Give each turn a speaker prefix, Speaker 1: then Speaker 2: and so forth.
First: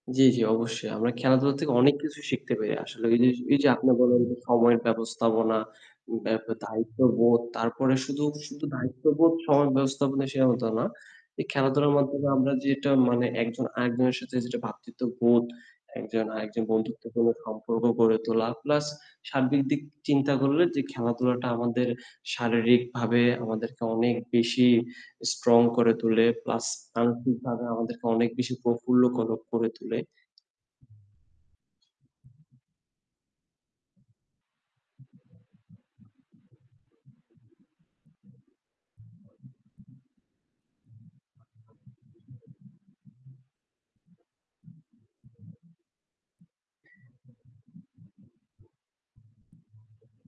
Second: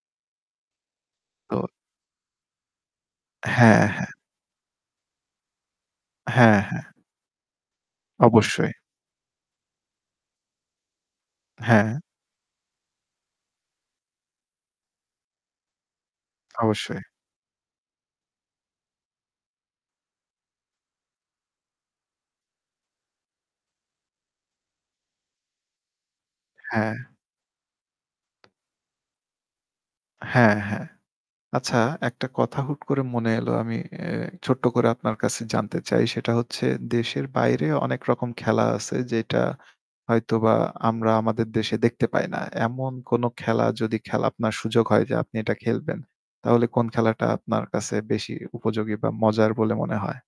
Speaker 1: জ্বি, জ্বি অবশ্যই। আমরা খেলাধুলা
Speaker 2: তো
Speaker 1: থেকে অনেক কিছু শিখতে পারি। আসলে অইজিস এইযে
Speaker 2: হ্যাঁ,
Speaker 1: আপনি
Speaker 2: হ্যাঁ।
Speaker 1: বললেন যে সময়ের ব্যবস্থাপনা, ব্যাপ
Speaker 2: হ্যাঁ, হ্যাঁ।
Speaker 1: দায়িত্ববোধ তারপরে শুধু শুধু
Speaker 2: অবশ্যই।
Speaker 1: দায়িত্ববোধ সময়ের ব্যবস্থাপনা সে হতো না। এই খেলাধুলার
Speaker 2: হ্যাঁ।
Speaker 1: মাধ্যমে আমরা যেটা মানে একজন আরেকজনের সাথে যেটা ভ্রাতৃত্ববোধ একজন আরেকজন
Speaker 2: অবশ্যই।
Speaker 1: বন্ধুত্বপূর্ণ সম্পর্ক গড়ে তোলা। প্লাস সার্বিক দিক চিন্তা করলে যে খেলাধুলাটা আমাদের শারীরিক ভাবে আমাদেরকে অনেক বেশি স্ট্রং করে তোলে। প্লাস
Speaker 2: হ্যাঁ।
Speaker 1: মানসিকভাবে আমাদেরকে অনেক বেশি প্রফুল্ল কর করে তোলে।
Speaker 2: হ্যাঁ, হ্যাঁ। আচ্ছা একটা কথা হুট করে মনে এলো আমি এ ছোট্ট করে আপনার কাছে জানতে চাই সেটা হচ্ছে। দেশের বাইরে অনেক রকম খেলা আছে যেটা হয়তোবা আমরা আমাদের দেশে দেখতে পাই না। এমন কোনো খেলা যদি আপনার সুযোগ হয় যে আপনি এটা খেলবেন। তাহলে কোন খেলাটা আপনার কাছে বেশি উপযোগী বা মজার বলে মনে হয়?